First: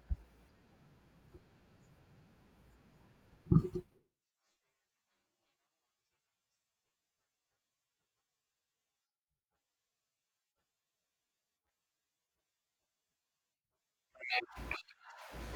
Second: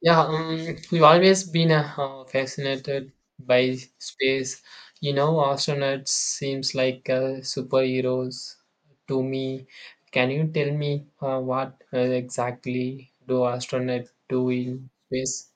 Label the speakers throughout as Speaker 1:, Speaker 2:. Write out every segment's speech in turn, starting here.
Speaker 1: Yeah, we've always been fascinated by space. Astronauts seems like superheroes to me. Can you tell me what exactly do astronauts do in space?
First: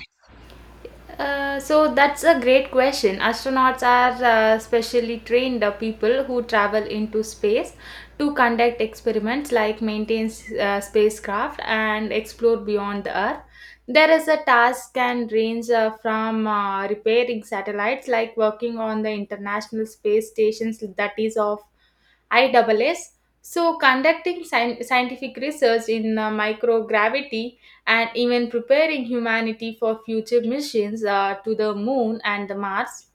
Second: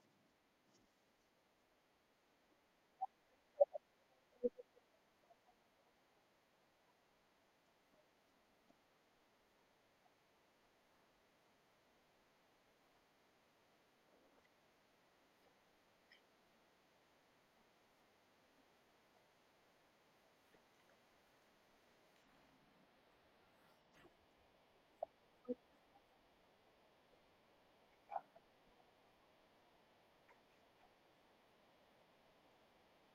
Speaker 2: So that's a great question. Astronauts are specially trained people who travel into space to conduct experiments like maintain spacecraft and explore beyond the Earth. There is a task and range from repairing satellites, like working on the International Space Stations, that is of ISS. So conducting scientific research in microgravity and even preparing humanity for future missions to the moon and the Mars.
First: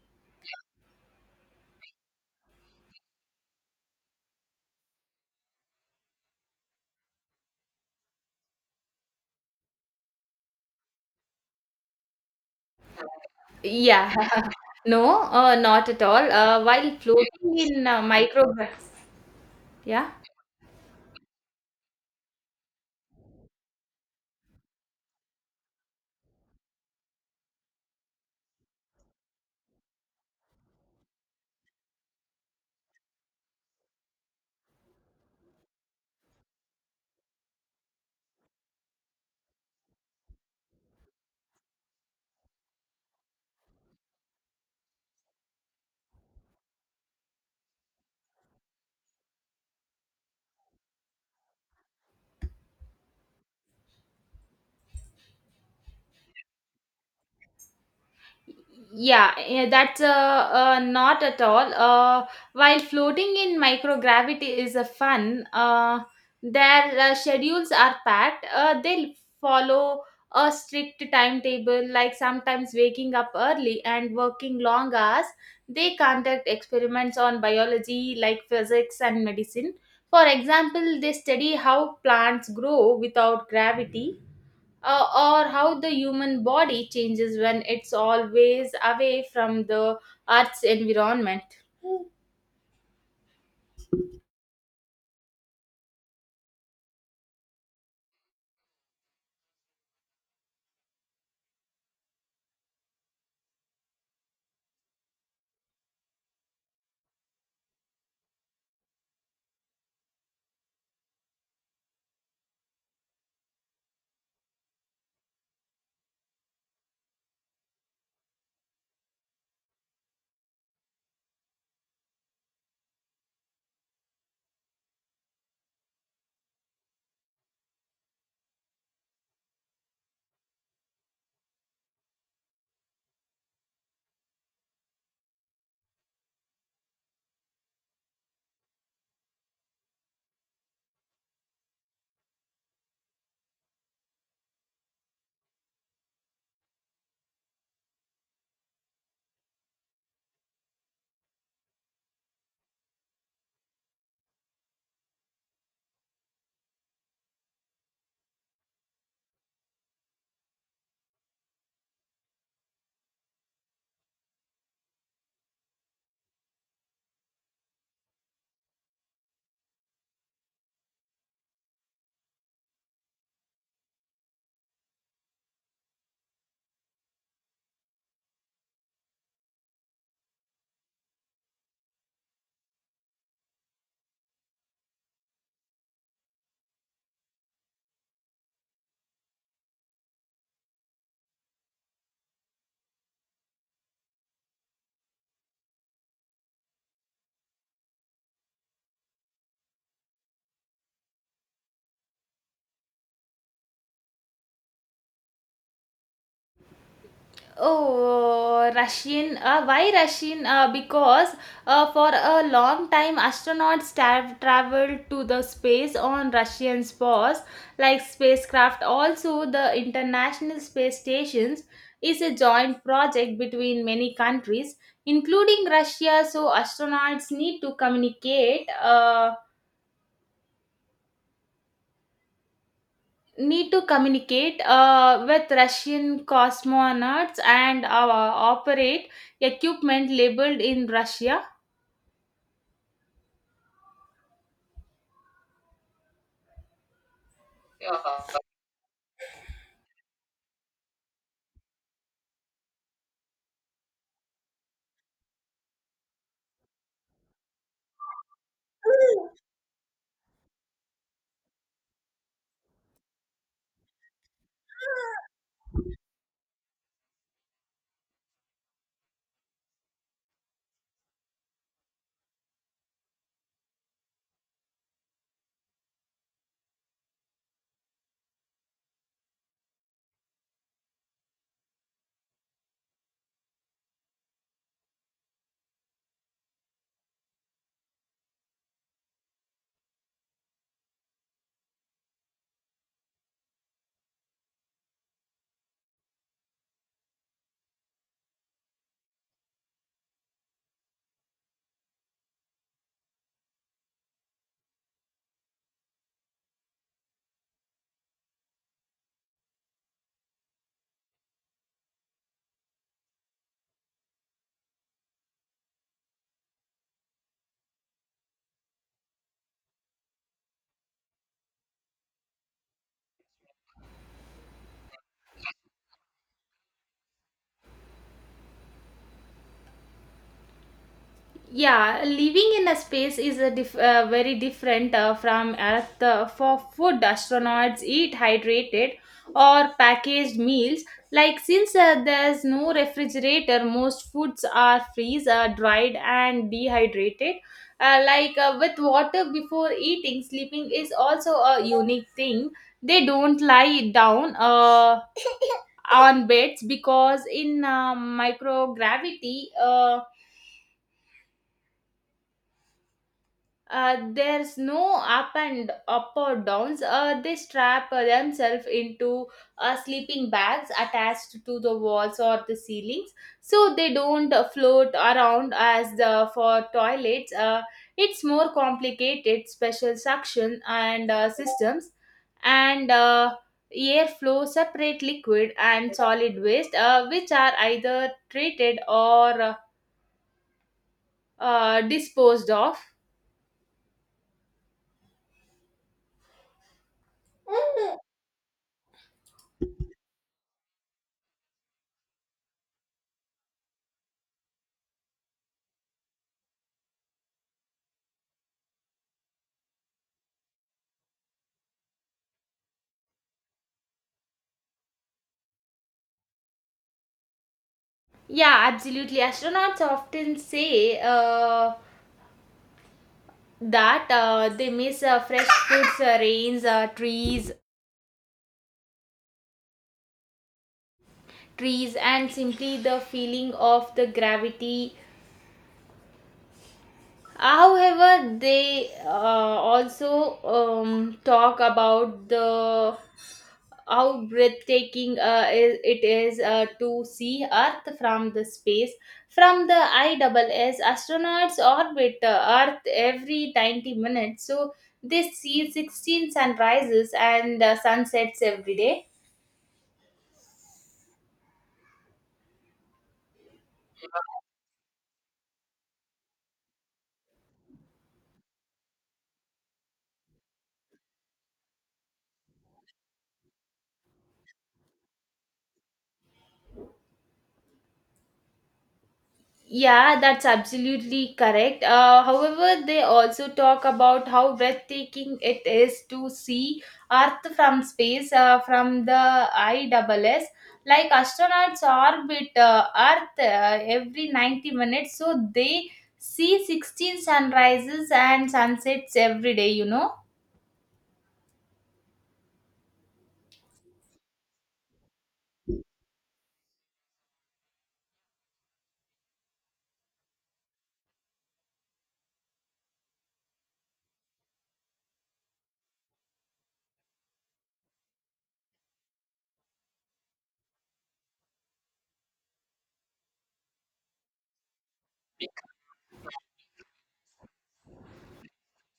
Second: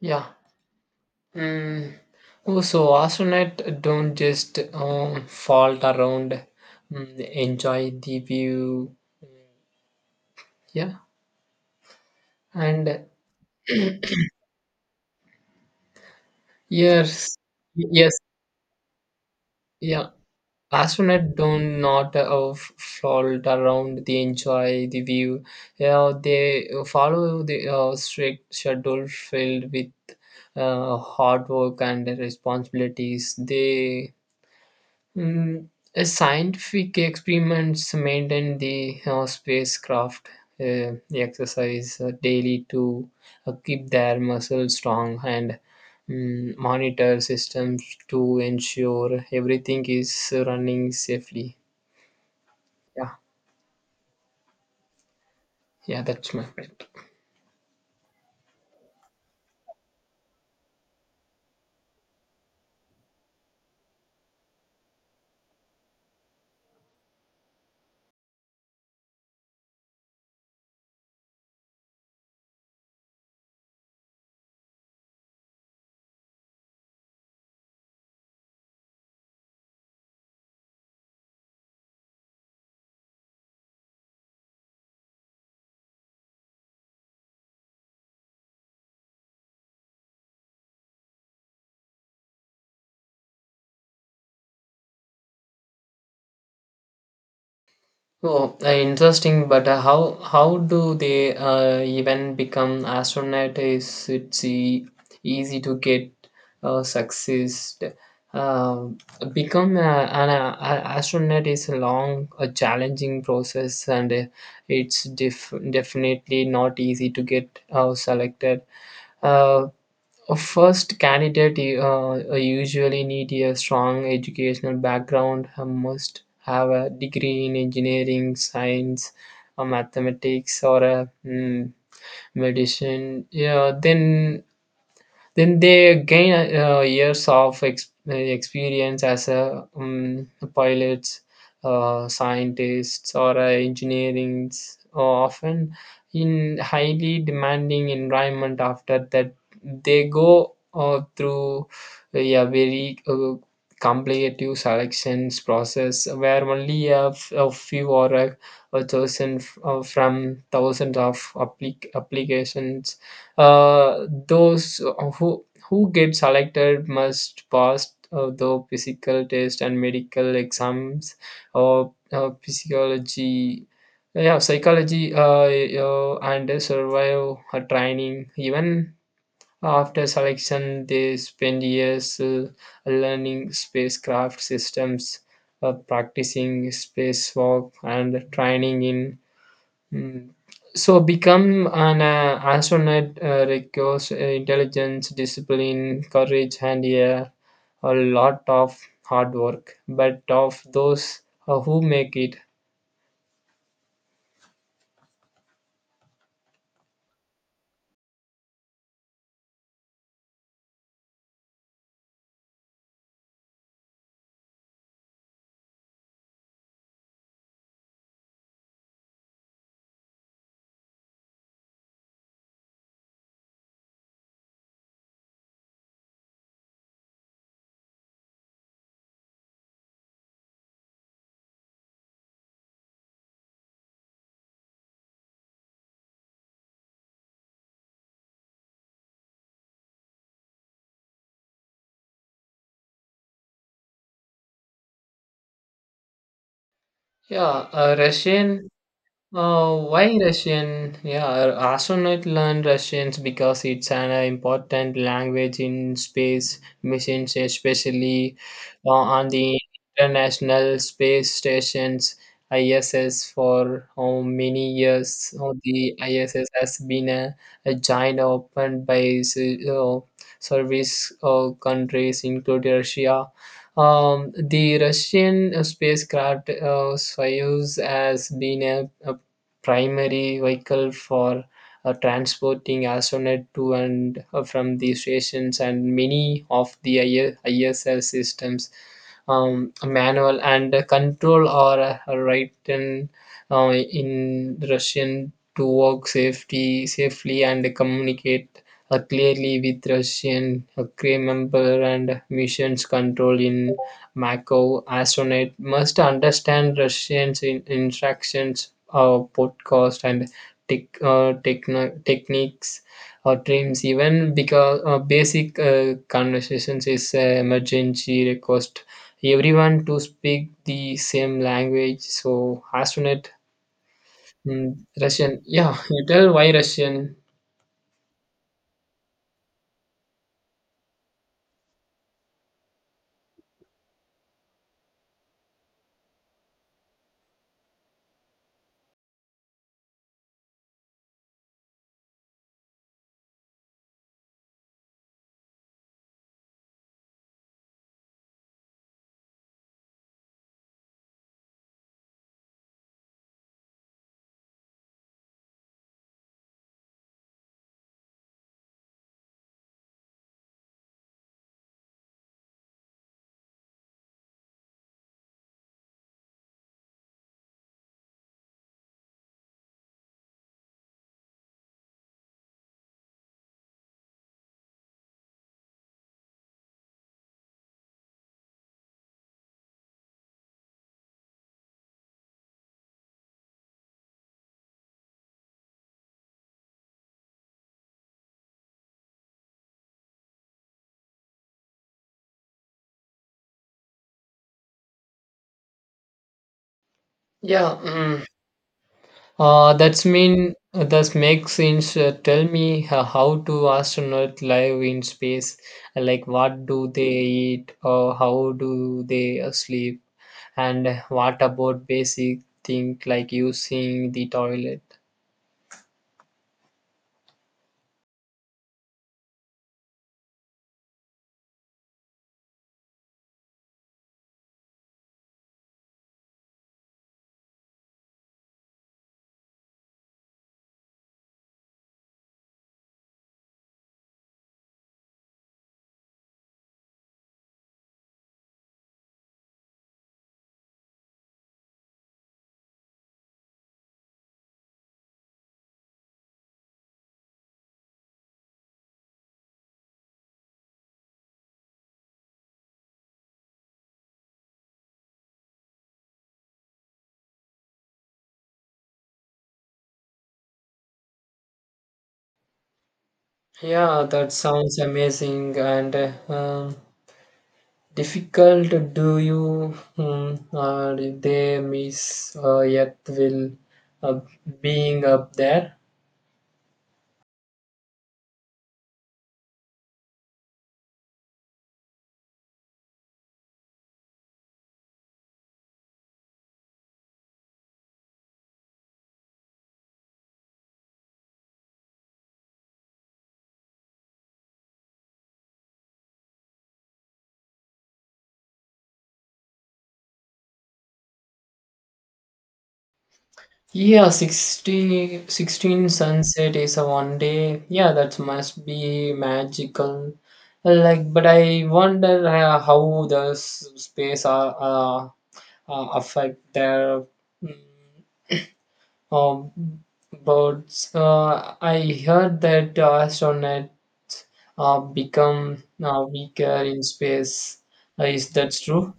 Speaker 1: Yeah. Mm. Oh, so astronauts don't just fall around, enjoy the view. Yeah, and
Speaker 2: Yeah, no, not at all. While
Speaker 1: yes,
Speaker 2: floating in
Speaker 1: yes,
Speaker 2: micro, yeah.
Speaker 1: yeah. Astronauts do not float around, they enjoy the view. Yeah, they follow the strict schedule filled with hard work and responsibilities. They Mm, scientific experiments maintain the spacecraft, exercise daily to keep their muscles strong and monitor systems to ensure everything is running safely. Yeah, yeah, that's my point.
Speaker 2: Yeah, yeah, that's not at all. While floating in microgravity is a fun, their schedules are packed. They follow a strict timetable, like sometimes waking up early and working long hours. They conduct experiments on biology, like physics and medicine. For example, they study how plants grow without gravity, uh, or how the human body changes when it's always away from the Earth's environment.
Speaker 1: Oh, interesting. But how do they even become astronaut? Is it's e- easy to get success? Um become an astronaut is a challenging process, and it's definitely not easy to get selected. Uh, a first candidate usually need a strong educational background, must have a degree in engineering, science, mathematics, or medicine. Yeah, then they gain years of experience as a pilots, scientists or engineering, often in highly demanding environment. After that they go through a very competitive selections process where only a few or a chosen from thousands of applications. Those who get selected must pass the physical test and medical exams or physiology, yeah, psychology, and survive a training. Even after selection they spend years learning spacecraft systems, practicing spacewalk and training in. Mm. So become an astronaut requires intelligence, discipline, courage, and a lot of hard work. But of those who make it,
Speaker 2: Oh, Russian. Why Russian? Because for a long time, astronauts traveled to the space on Russian spores, like spacecraft. Also, the International Space Stations is a joint project between many countries, including Russia. So, astronauts need to communicate. Need to communicate with Russian cosmonauts and operate equipment labeled in Russia.
Speaker 1: yeah, a Russian. Why Russian? Yeah, astronaut learn Russians because it's an important language in space missions, especially on the International Space Station's ISS for how many years. Oh, the ISS has been a giant opened by service countries, including Russia. The Russian spacecraft Soyuz has been a primary vehicle for transporting astronaut to and from the stations, and many of the ISL systems manual and control are written in Russian to work safety safely and communicate clearly with Russian crew member and missions control in Macau. Astronaut must understand Russian instructions, podcast and techniques or dreams, even because basic conversations is emergency request everyone to speak the same language, so astronaut, mm, russian, yeah you tell why russian,
Speaker 2: Yeah, living in a space is a very different, from Earth. For food, astronauts eat hydrated or packaged meals, like, since there's no refrigerator, most foods are freeze, dried and dehydrated, like with water before eating. Sleeping is also a unique thing. They don't lie down, on beds, because in microgravity, there's no up and up or downs. They strap themselves into sleeping bags attached to the walls or the ceilings, so they don't float around. As the for toilets, it's more complicated, special suction and systems, and airflow separate liquid and solid waste, which are either treated or disposed of.
Speaker 1: yeah. Mm. That's mean that makes sense. Tell me how do astronauts live in space? Like what do they eat or how do they sleep? And what about basic thing like using the toilet?
Speaker 2: Yeah, absolutely. Astronauts often say that they miss fresh foods, rains, trees, and simply the feeling of the gravity. However, they also talk about the how breathtaking it is to see Earth from the space. From the ISS, astronauts orbit Earth every 90 minutes, so they see 16 sunrises and sunsets every day.
Speaker 1: Yeah, that sounds amazing and difficult. Do you they miss yet will uh, being up there?
Speaker 2: Yeah, that's absolutely correct. However, they also talk about how breathtaking it is to see Earth from space, from the ISS. Like astronauts orbit Earth every 90 minutes, so they see 16 sunrises and sunsets every day.
Speaker 1: Yeah, 60, 16 sunset is a one day. Yeah, that must be magical. Like, but I wonder how the space are affect their mm, um, birds. I heard that astronauts become weaker in space. Is that true?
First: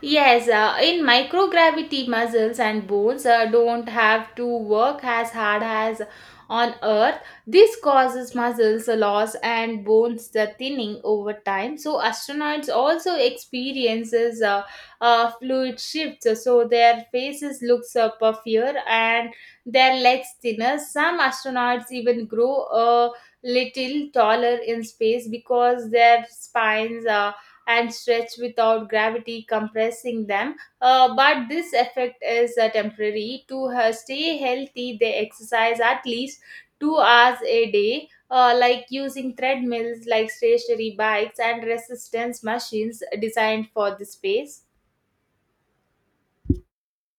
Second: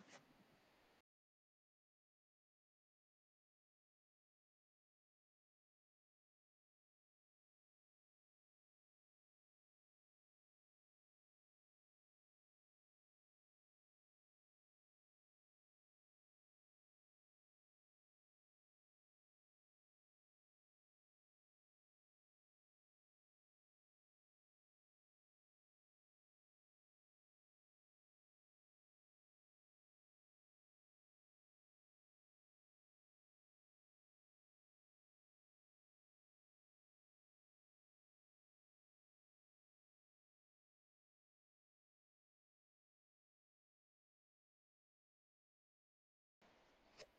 Speaker 2: Yes, in microgravity, muscles and bones don't have to work as hard as on Earth. This causes muscles loss and bones the thinning over time. So astronauts also experiences fluid shifts, so their faces looks puffier and their legs thinner. Some astronauts even grow a little taller in space because their spines are and stretch without gravity compressing them. But this effect is temporary. To stay healthy, they exercise at least 2 hours a day. Like using treadmills, like stationary bikes, and resistance machines designed for the space.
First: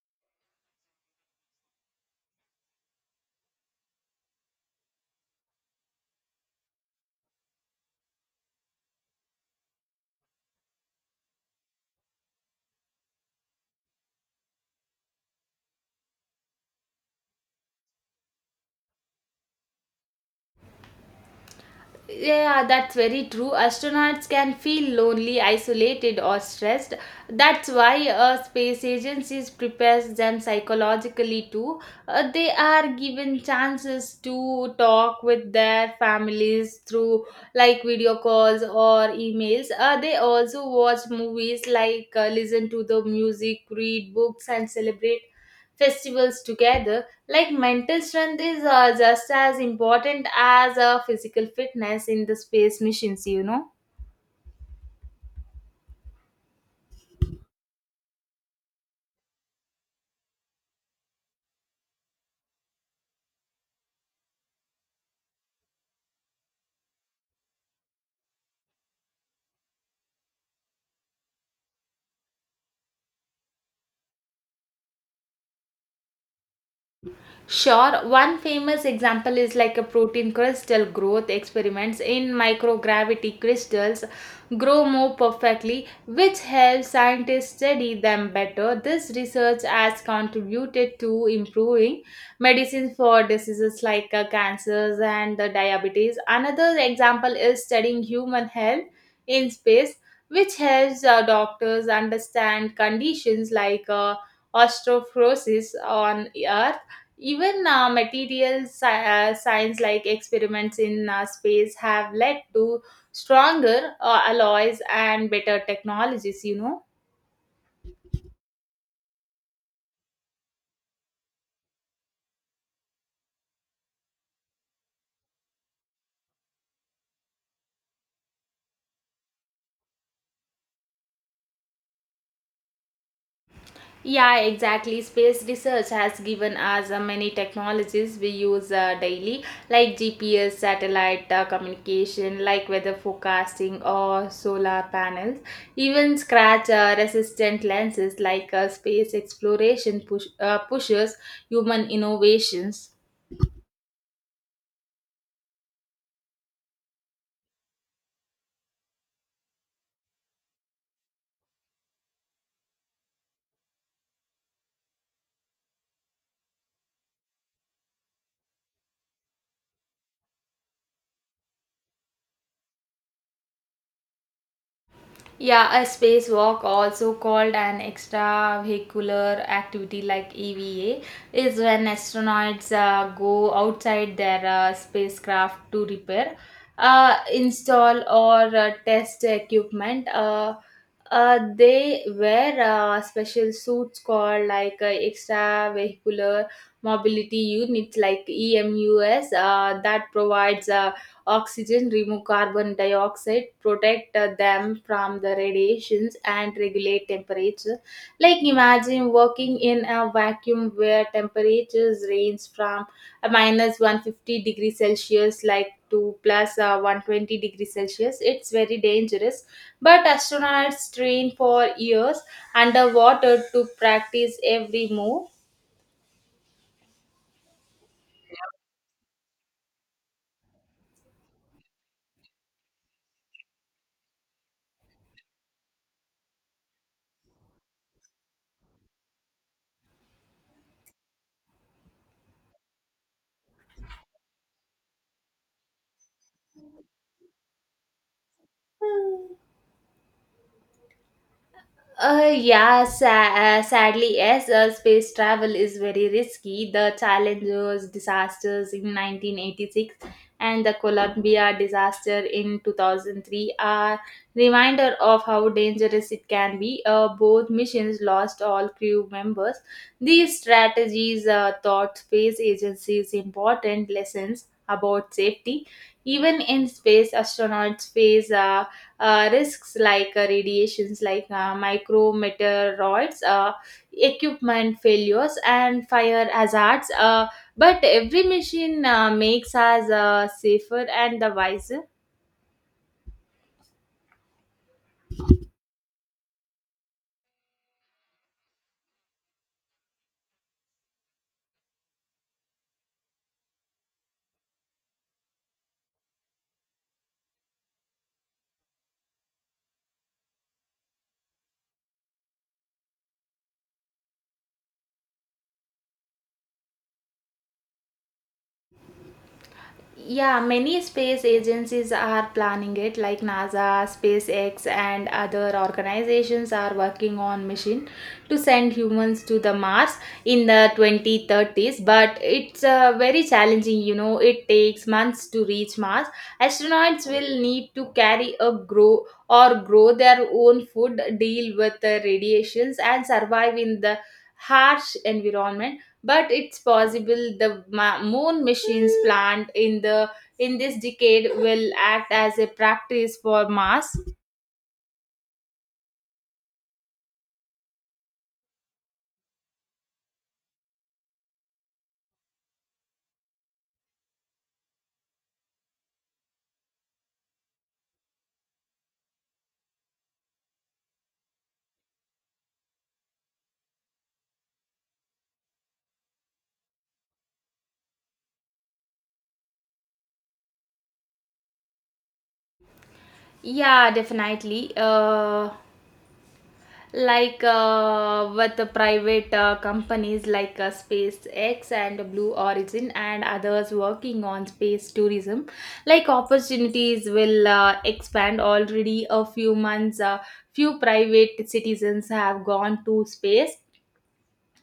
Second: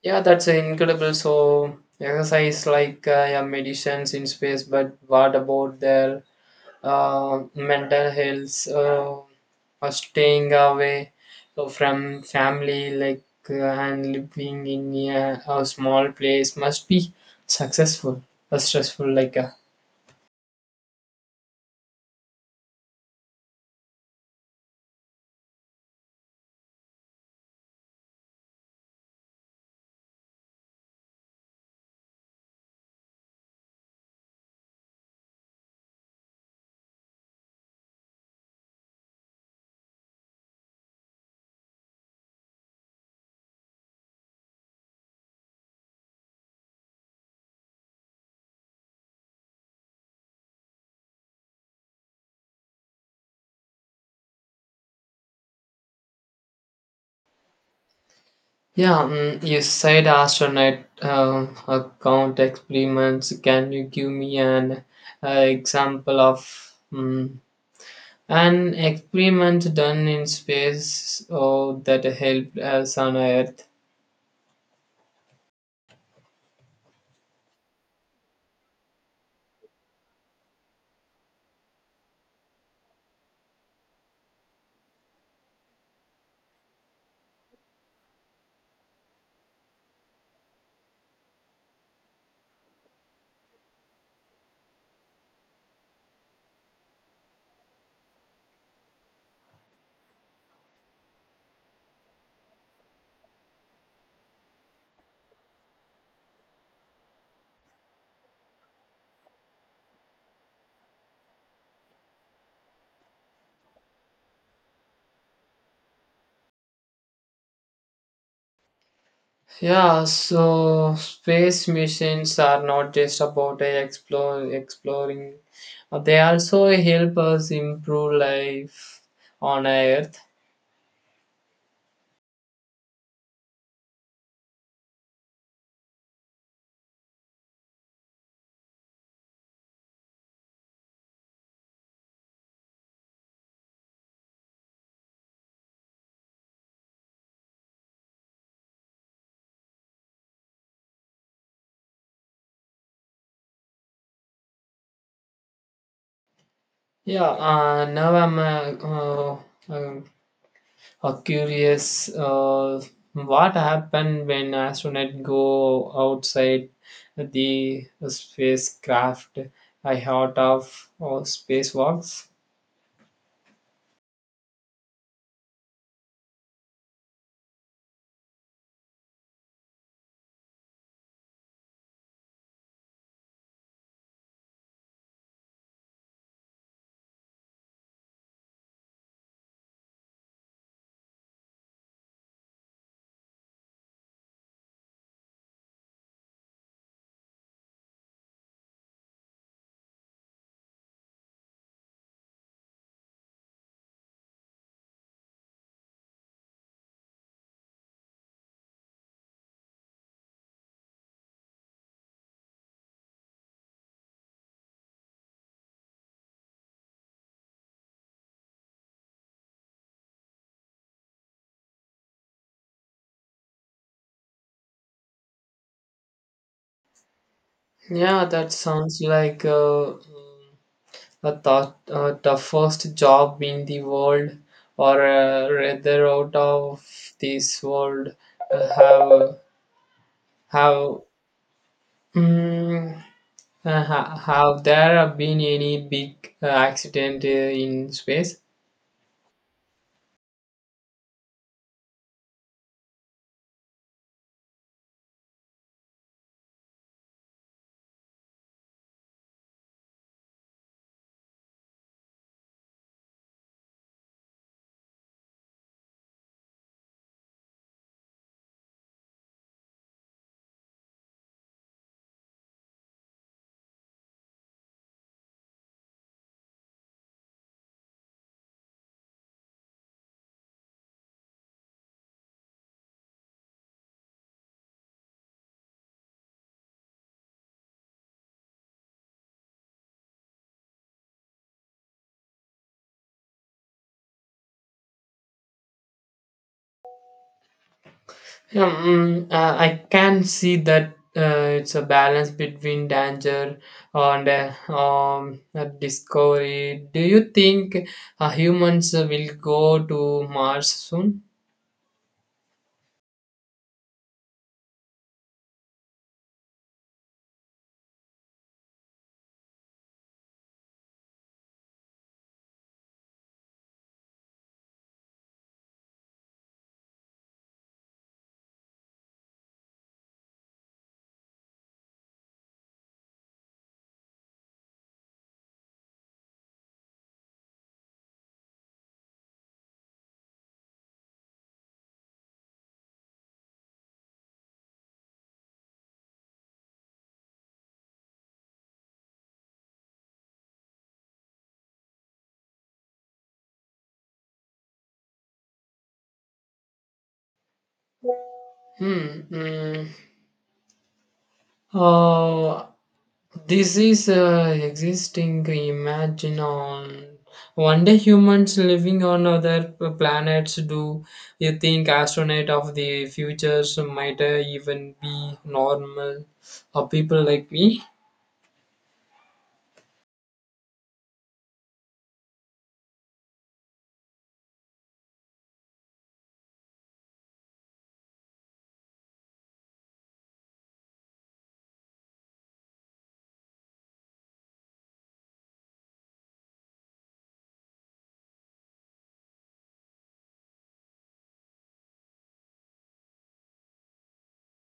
Speaker 1: Yeah, that's incredible. So exercise like, yeah, medicines in space, but what about their mental health? Or staying away so from family, like, and living in a, a small place must be successful, stressful.
Speaker 2: Yeah, that's very true. Astronauts can feel lonely, isolated, or stressed. That's why space agencies prepares them psychologically too. They are given chances to talk with their families through like video calls or emails. They also watch movies, like listen to the music, read books, and celebrate festivals together, like mental strength is just as important as physical fitness in the space missions.
Speaker 1: Yeah, you said astronaut account experiments. Can you give me an example of? Um, An experiment done in space, oh, that helped us on Earth.
Speaker 2: Sure, one famous example is like a protein crystal growth experiments in microgravity. Crystals grow more perfectly, which helps scientists study them better. This research has contributed to improving medicine for diseases like cancers and the diabetes. Another example is studying human health in space, which helps doctors understand conditions like osteoporosis on Earth. Even material science like experiments in space have led to stronger alloys and better technologies, you know.
Speaker 1: Yeah, so space missions are not just about exploring. They also help us improve life on Earth.
Speaker 2: Yeah, exactly. Space research has given us many technologies we use daily, like GPS, satellite communication, like weather forecasting, or solar panels. Even scratch resistant lenses, like space exploration pushes human innovations.
Speaker 1: Yeah, now I'm uh, curious, what happened when astronauts go outside the spacecraft? I heard of spacewalks.
Speaker 2: Yeah, a spacewalk, also called an extravehicular activity like EVA, is when astronauts go outside their spacecraft to repair, install, or test equipment. They wear special suits called like extravehicular mobility units like EMUs that provides oxygen, remove carbon dioxide, protect them from the radiations, and regulate temperature. Like imagine working in a vacuum where temperatures range from a minus 150 degree Celsius like to plus 120-degree Celsius. It's very dangerous, but astronauts train for years underwater to practice every move.
Speaker 1: Yeah, that sounds like a toughest job in the world, or rather out of this world. Uh, have have mm, have there been any big accident in space?
Speaker 2: Yeah, sadly, yes, space travel is very risky. The Challenger's disasters in 1986 and the Columbia disaster in 2003 are reminder of how dangerous it can be. Both missions lost all crew members. These strategies taught space agencies important lessons about safety. Even in space, astronauts face risks like radiations, like micrometeoroids, equipment failures, and fire hazards. But every machine makes us safer and the wiser.
Speaker 1: I can see that it's a balance between danger and discovery. Do you think humans will go to Mars soon?
Speaker 2: Yeah, many space agencies are planning it, like NASA, SpaceX, and other organizations are working on mission to send humans to the Mars in the 2030s. But it's very challenging, you know. It takes months to reach Mars. Astronauts will need to carry a grow or grow their own food, deal with the radiations, and survive in the harsh environment, but it's possible the moon missions planned in this decade will act as a practice for Mars.
Speaker 1: Hmm. Uh, this is existing imagine on one day humans living on other planets. Do you think astronaut of the futures might even be normal or people like me?
Speaker 2: Yeah, definitely. Like, with the private companies like SpaceX and Blue Origin and others working on space tourism, like opportunities will expand. Already, a few private citizens have gone to space.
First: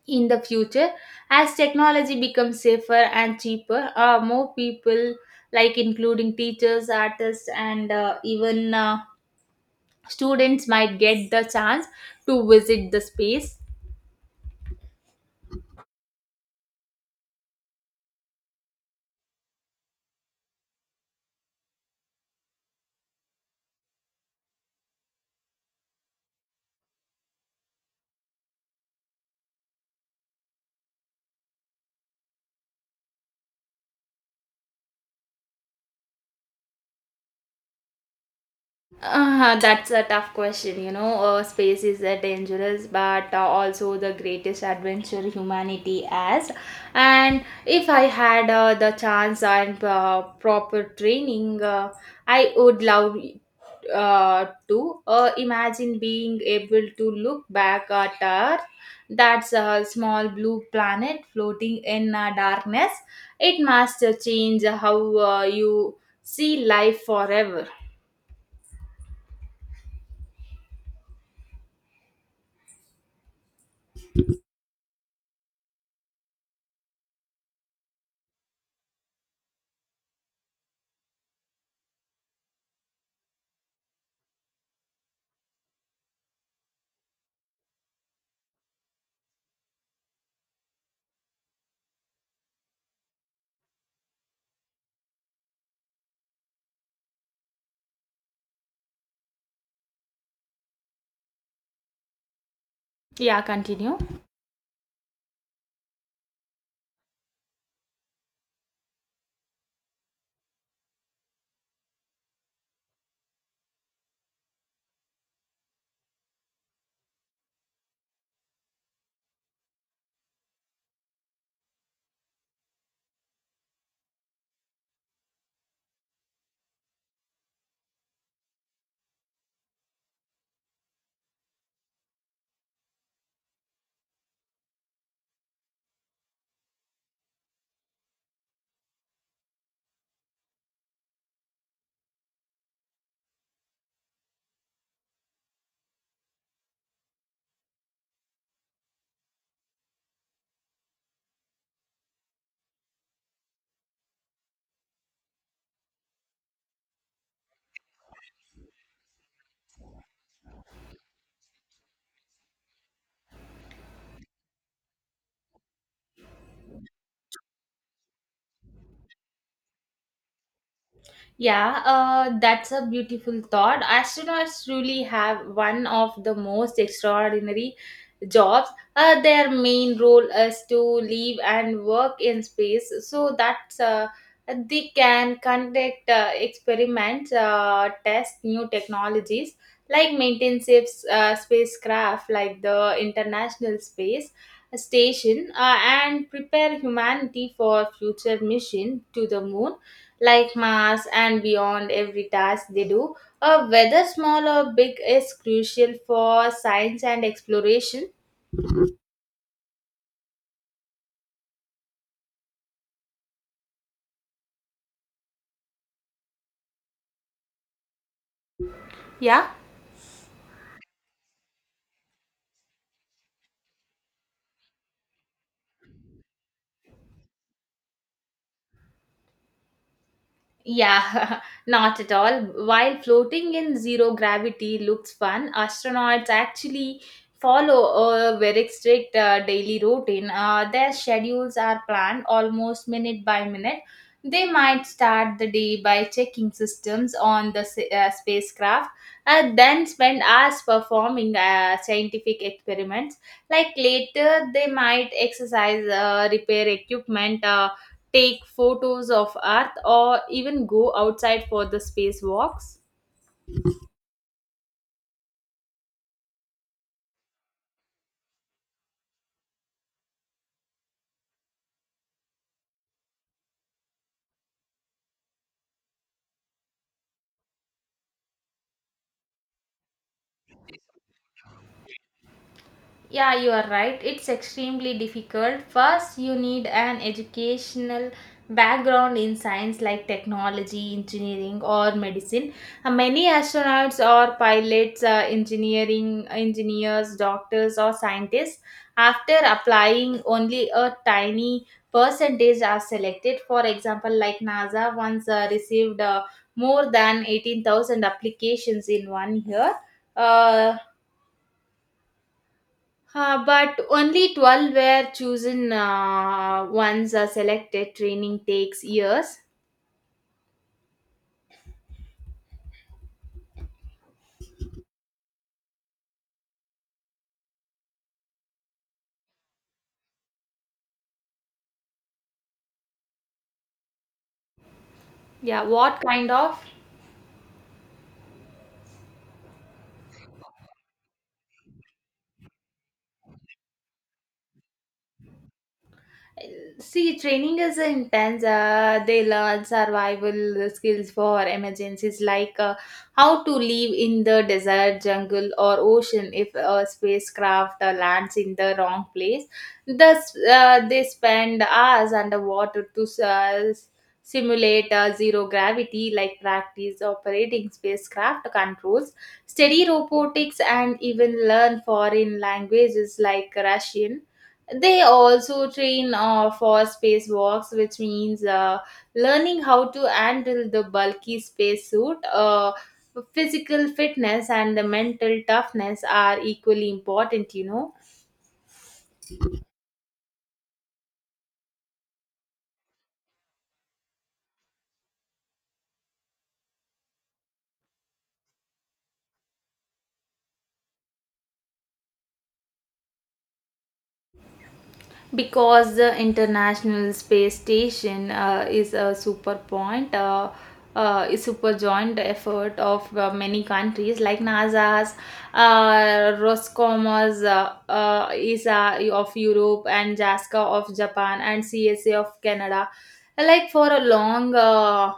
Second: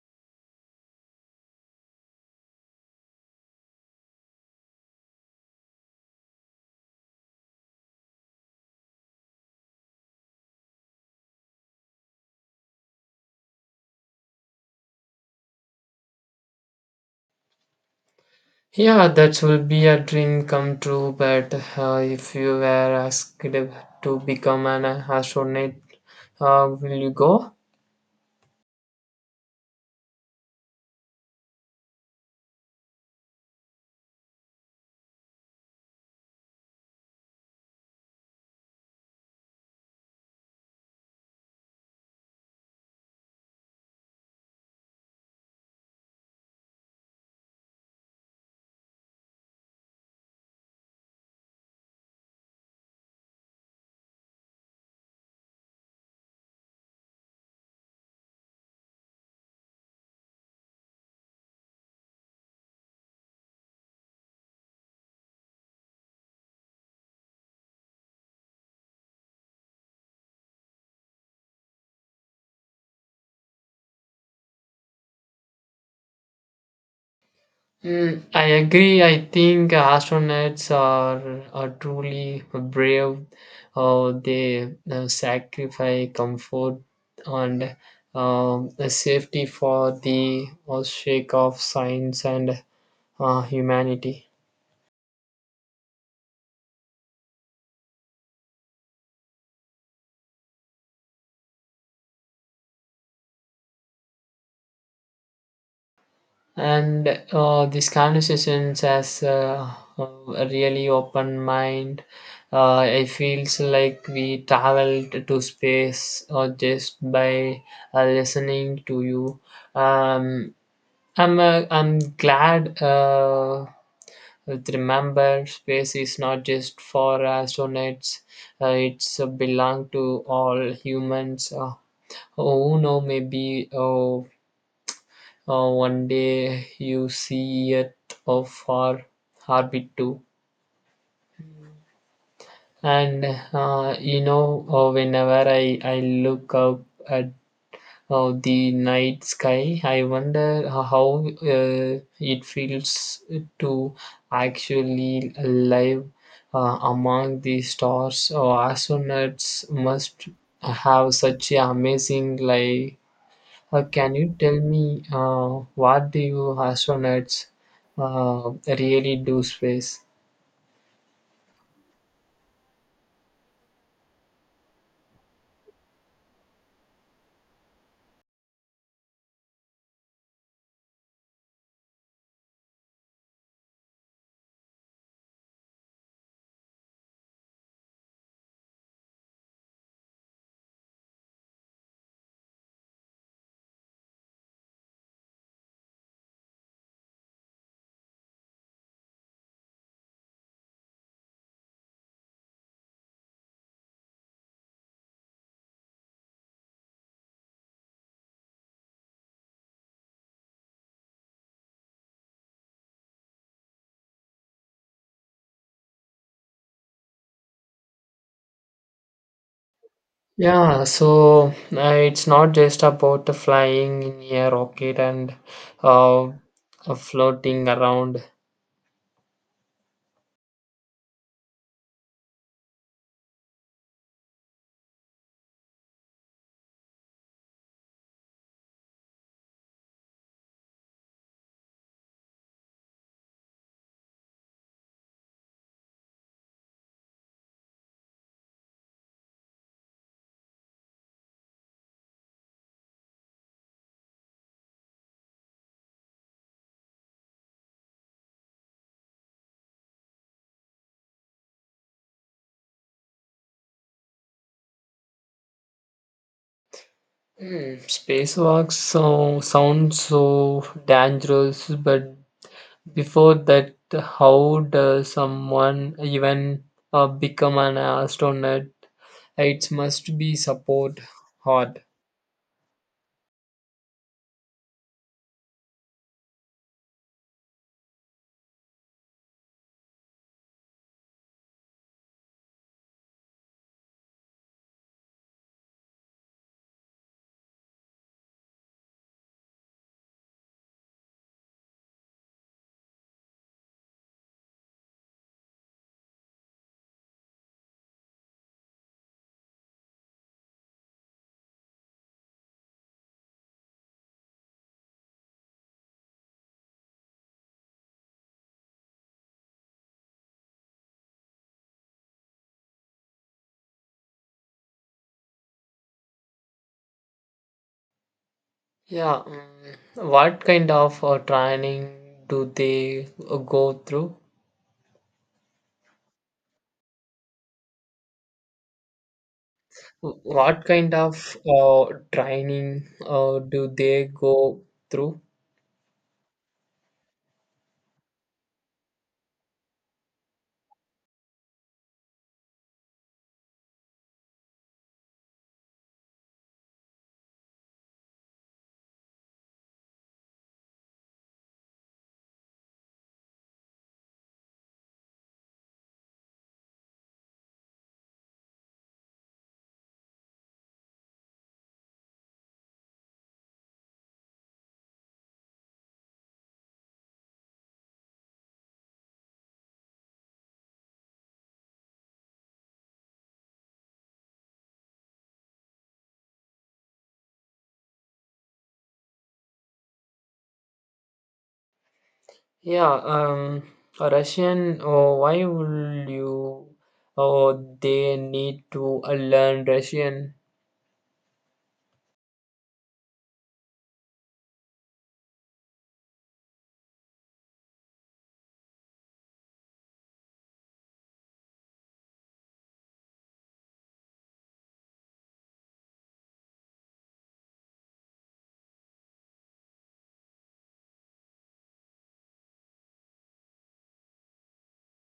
Speaker 2: In the future, as technology becomes safer and cheaper, more people, like including teachers, artists, and even students, might get the chance to visit the space.
Speaker 1: Yeah, that will be a dream come true, but if you were asked to become an astronaut, will you go?
Speaker 2: That's a tough question, you know. Space is dangerous, but also the greatest adventure humanity has. And if I had the chance and proper training, I would love to imagine being able to look back at Earth, that's a small blue planet floating in darkness. It must change how you see life forever.
Speaker 1: Mm, I agree. I think astronauts are truly brave. They sacrifice comfort and safety for the sake of science and humanity.
Speaker 2: Yeah, continue.
Speaker 1: And these conversations has a really open mind. It feels like we traveled to space or just by listening to you. Um, i'm uh, i'm glad that remember space is not just for astronauts, it's belong to all humans who know, maybe one day you see it of far orbit too. And whenever I look up at the night sky, I wonder how it feels to actually live among the stars. Oh, astronauts must have such a amazing life. Can you tell me what the astronauts really do space?
Speaker 2: Yeah, that's a beautiful thought. Astronauts truly have one of the most extraordinary jobs. Their main role is to live and work in space so that they can conduct experiments, test new technologies, like maintain ships, spacecraft like the International Space Station, and prepare humanity for future mission to the moon, like Mars, and beyond. Every task they do, whether small or big, is crucial for science and exploration. Yeah.
Speaker 1: Yeah, so it's not just about the flying in a rocket and floating around.
Speaker 2: Yeah, not at all. While floating in zero gravity looks fun, astronauts actually follow a very strict daily routine. Their schedules are planned almost minute by minute. They might start the day by checking systems on the spacecraft and then spend hours performing scientific experiments. Like later, they might exercise, repair equipment, take photos of Earth, or even go outside for the space walks.
Speaker 1: Hmm, spacewalks so, sound so dangerous, but before that, how does someone even become an astronaut? It must be support hard.
Speaker 2: Yeah, you are right. It's extremely difficult. First, you need an educational background in science, like technology, engineering, or medicine. Many astronauts or pilots, engineering engineers, doctors, or scientists. After applying, only a tiny percentage are selected. For example, like NASA once received more than 18,000 applications in one year. Uh, but only 12 were chosen. Ones are selected. Training takes years.
Speaker 1: Yeah, what kind of training do they go through?
Speaker 2: Yeah, what kind of?
Speaker 1: What kind of training do they go through?
Speaker 2: See, training is intense. They learn survival skills for emergencies, like how to live in the desert, jungle, or ocean if a spacecraft lands in the wrong place. Thus, they spend hours underwater to simulate zero gravity, like practice operating spacecraft controls, study robotics, and even learn foreign languages like Russian. They also train for spacewalks, which means learning how to handle the bulky spacesuit. Physical fitness and the mental toughness are equally important, you know.
Speaker 1: Yeah, a Russian, why will you? Oh, they need to learn Russian?
Speaker 2: Because the International Space Station is super joint effort of many countries, like NASA's, Roscommer's, ISA of Europe, and JASCA of Japan, and CSA of Canada. Like for a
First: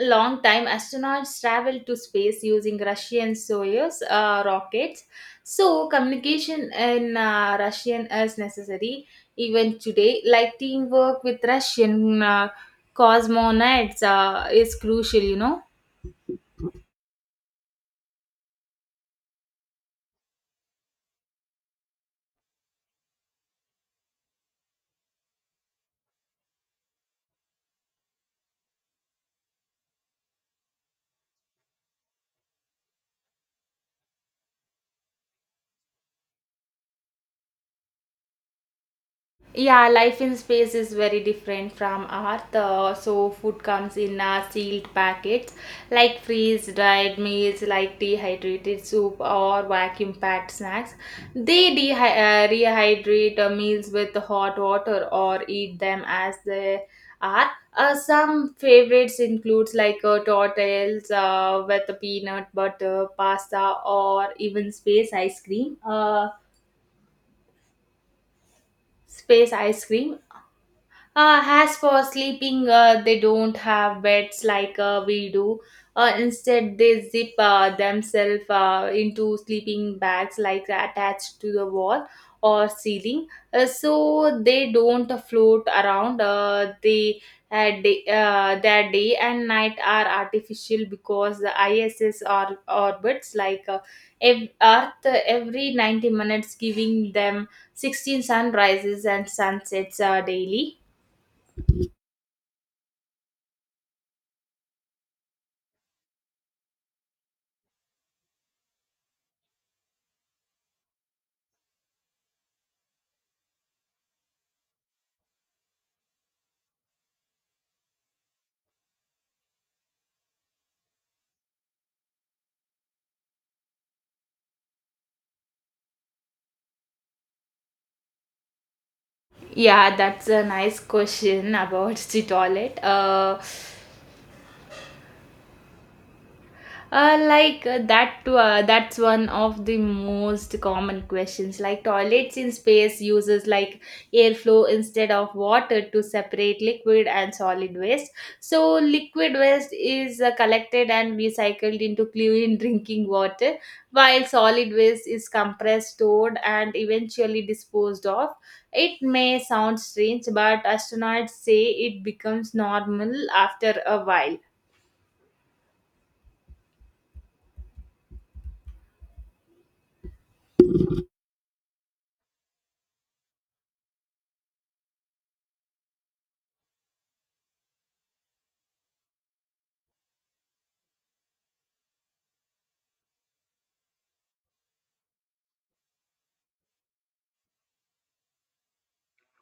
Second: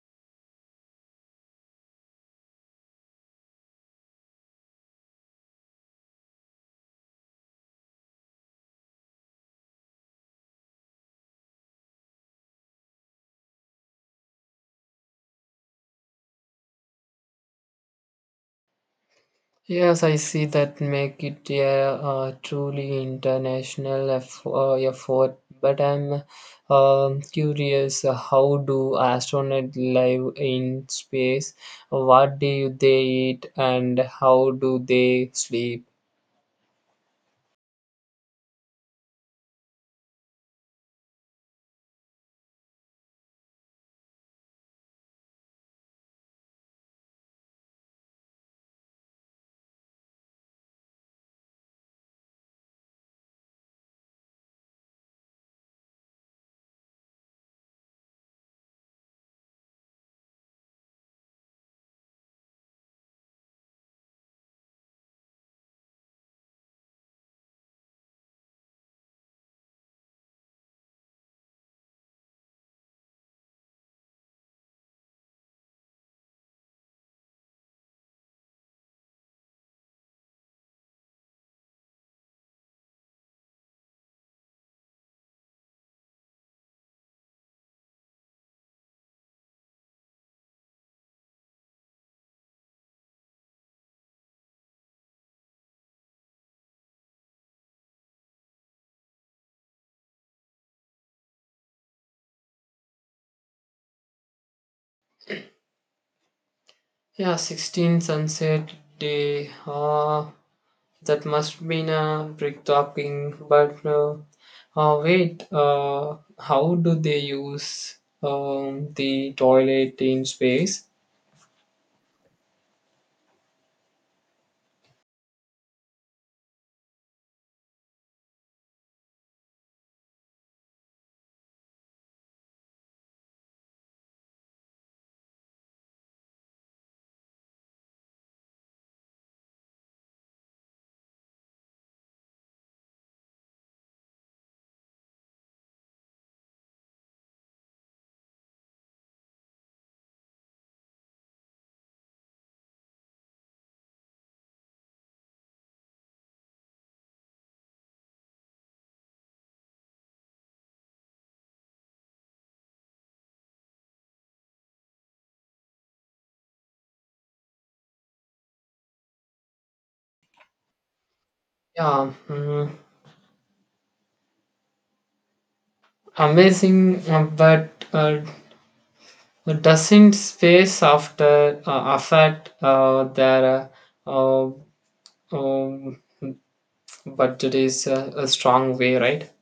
Speaker 2: long time, astronauts traveled to space using Russian Soyuz rockets, so communication in Russian is necessary. Even today, like teamwork with Russian cosmonauts is crucial, you know.
Speaker 1: Yes, I see that make it a truly international effort. But I'm curious, how do astronauts live in space? What do they eat, and how do they sleep?
Speaker 2: Yeah, life in space is very different from Earth. So food comes in sealed packets, like freeze-dried meals, like dehydrated soup or vacuum-packed snacks. They rehydrate meals with hot water or eat them as they are. Some favorites includes, like tortillas with peanut butter, pasta, or even space ice cream. Space ice cream. As for sleeping, they don't have beds like we do. Instead, they zip themselves into sleeping bags, like attached to the wall or ceiling, so they don't float around. Their day and night are artificial because the ISS or orbits, like Earth, every 90 minutes, giving them 16 sunrises and sunsets daily.
Speaker 1: Yeah, 16 sunset day. That must be a brick talking. But wait, how do they use the toilet in space?
Speaker 2: Yeah, that's a nice question about the toilet. Like, that's one of the most common questions. Like toilets in space uses like airflow instead of water to separate liquid and solid waste, so liquid waste is collected and recycled into clean drinking water, while solid waste is compressed, stored, and eventually disposed of. It may sound strange, but astronauts say it becomes normal after a while.
Speaker 1: Yeah, amazing, but doesn't space after affect their uh, uh, um, budget is a strong way, right?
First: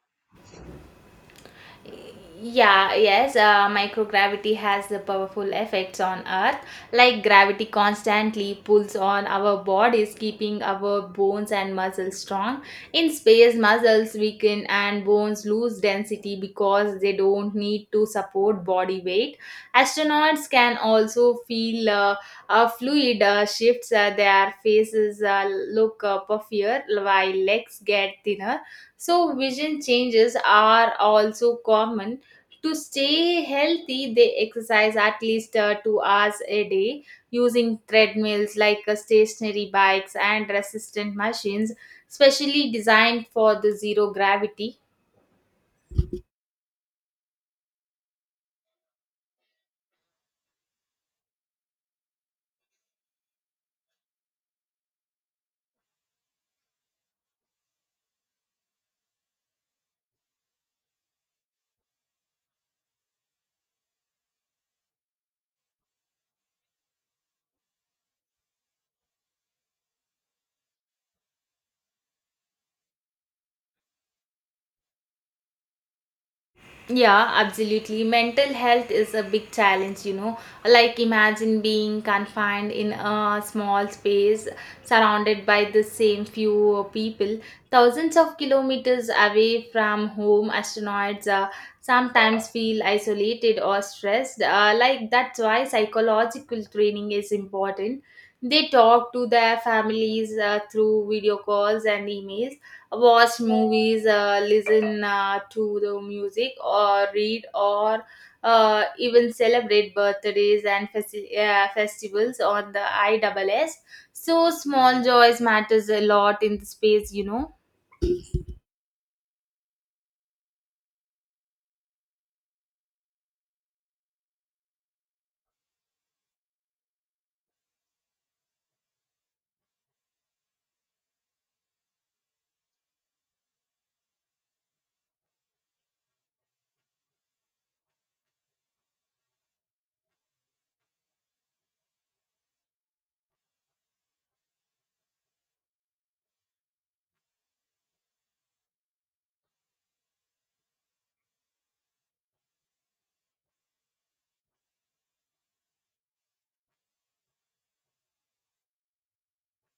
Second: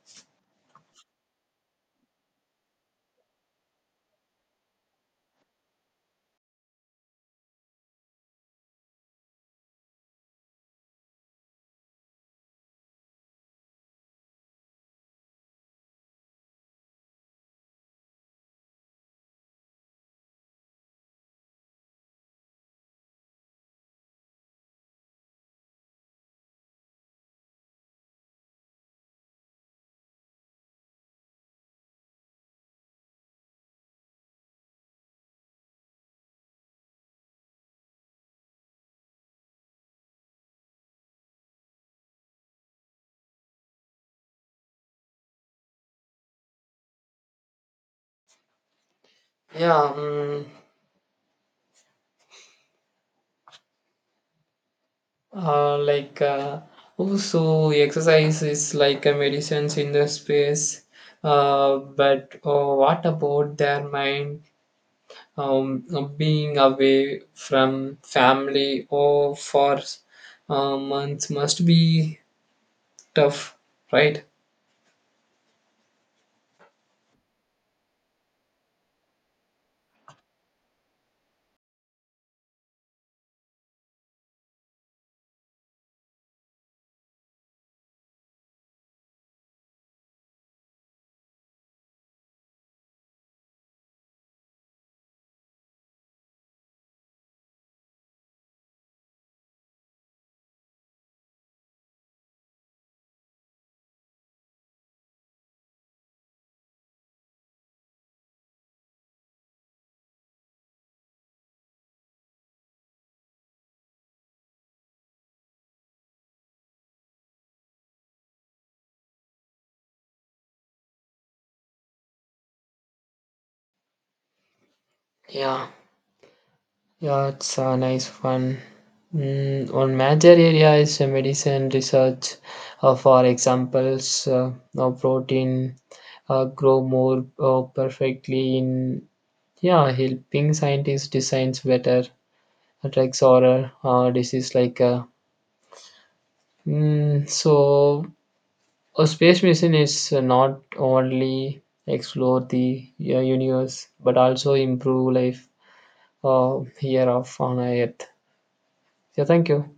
Speaker 2: Yeah, yes, microgravity has the powerful effects on Earth. Like gravity constantly pulls on our bodies, keeping our bones and muscles strong. In space, muscles weaken and bones lose density because they don't need to support body weight. Astronauts can also feel fluid shifts, their faces look puffier while legs get thinner, so, vision changes are also common. To stay healthy, they exercise at least 2 hours a day, using treadmills, like stationary bikes and resistant machines, specially designed for the zero gravity.
Speaker 1: Yeah, like also exercise is like a medicines in the space, but what about their mind? um, being away from family or for months must be tough, right?
Speaker 2: Yeah, absolutely. Mental health is a big challenge, you know. Like, imagine being confined in a small space surrounded by the same few people, thousands of kilometers away from home. Astronauts sometimes feel isolated or stressed. Like, that's why psychological training is important. They talk to their families through video calls and emails, watch movies, listen to the music, or read, or even celebrate birthdays and festivals on the ISS. So small joys matters a lot in the space, you know.
Speaker 1: Yeah, yeah, it's a nice one. Mm, one major area is medicine research. For examples, protein grow more perfectly in, yeah, helping scientists designs better drugs or disease like, so a space mission is not only explore the universe but also improve life here of on Earth. Yeah, thank you.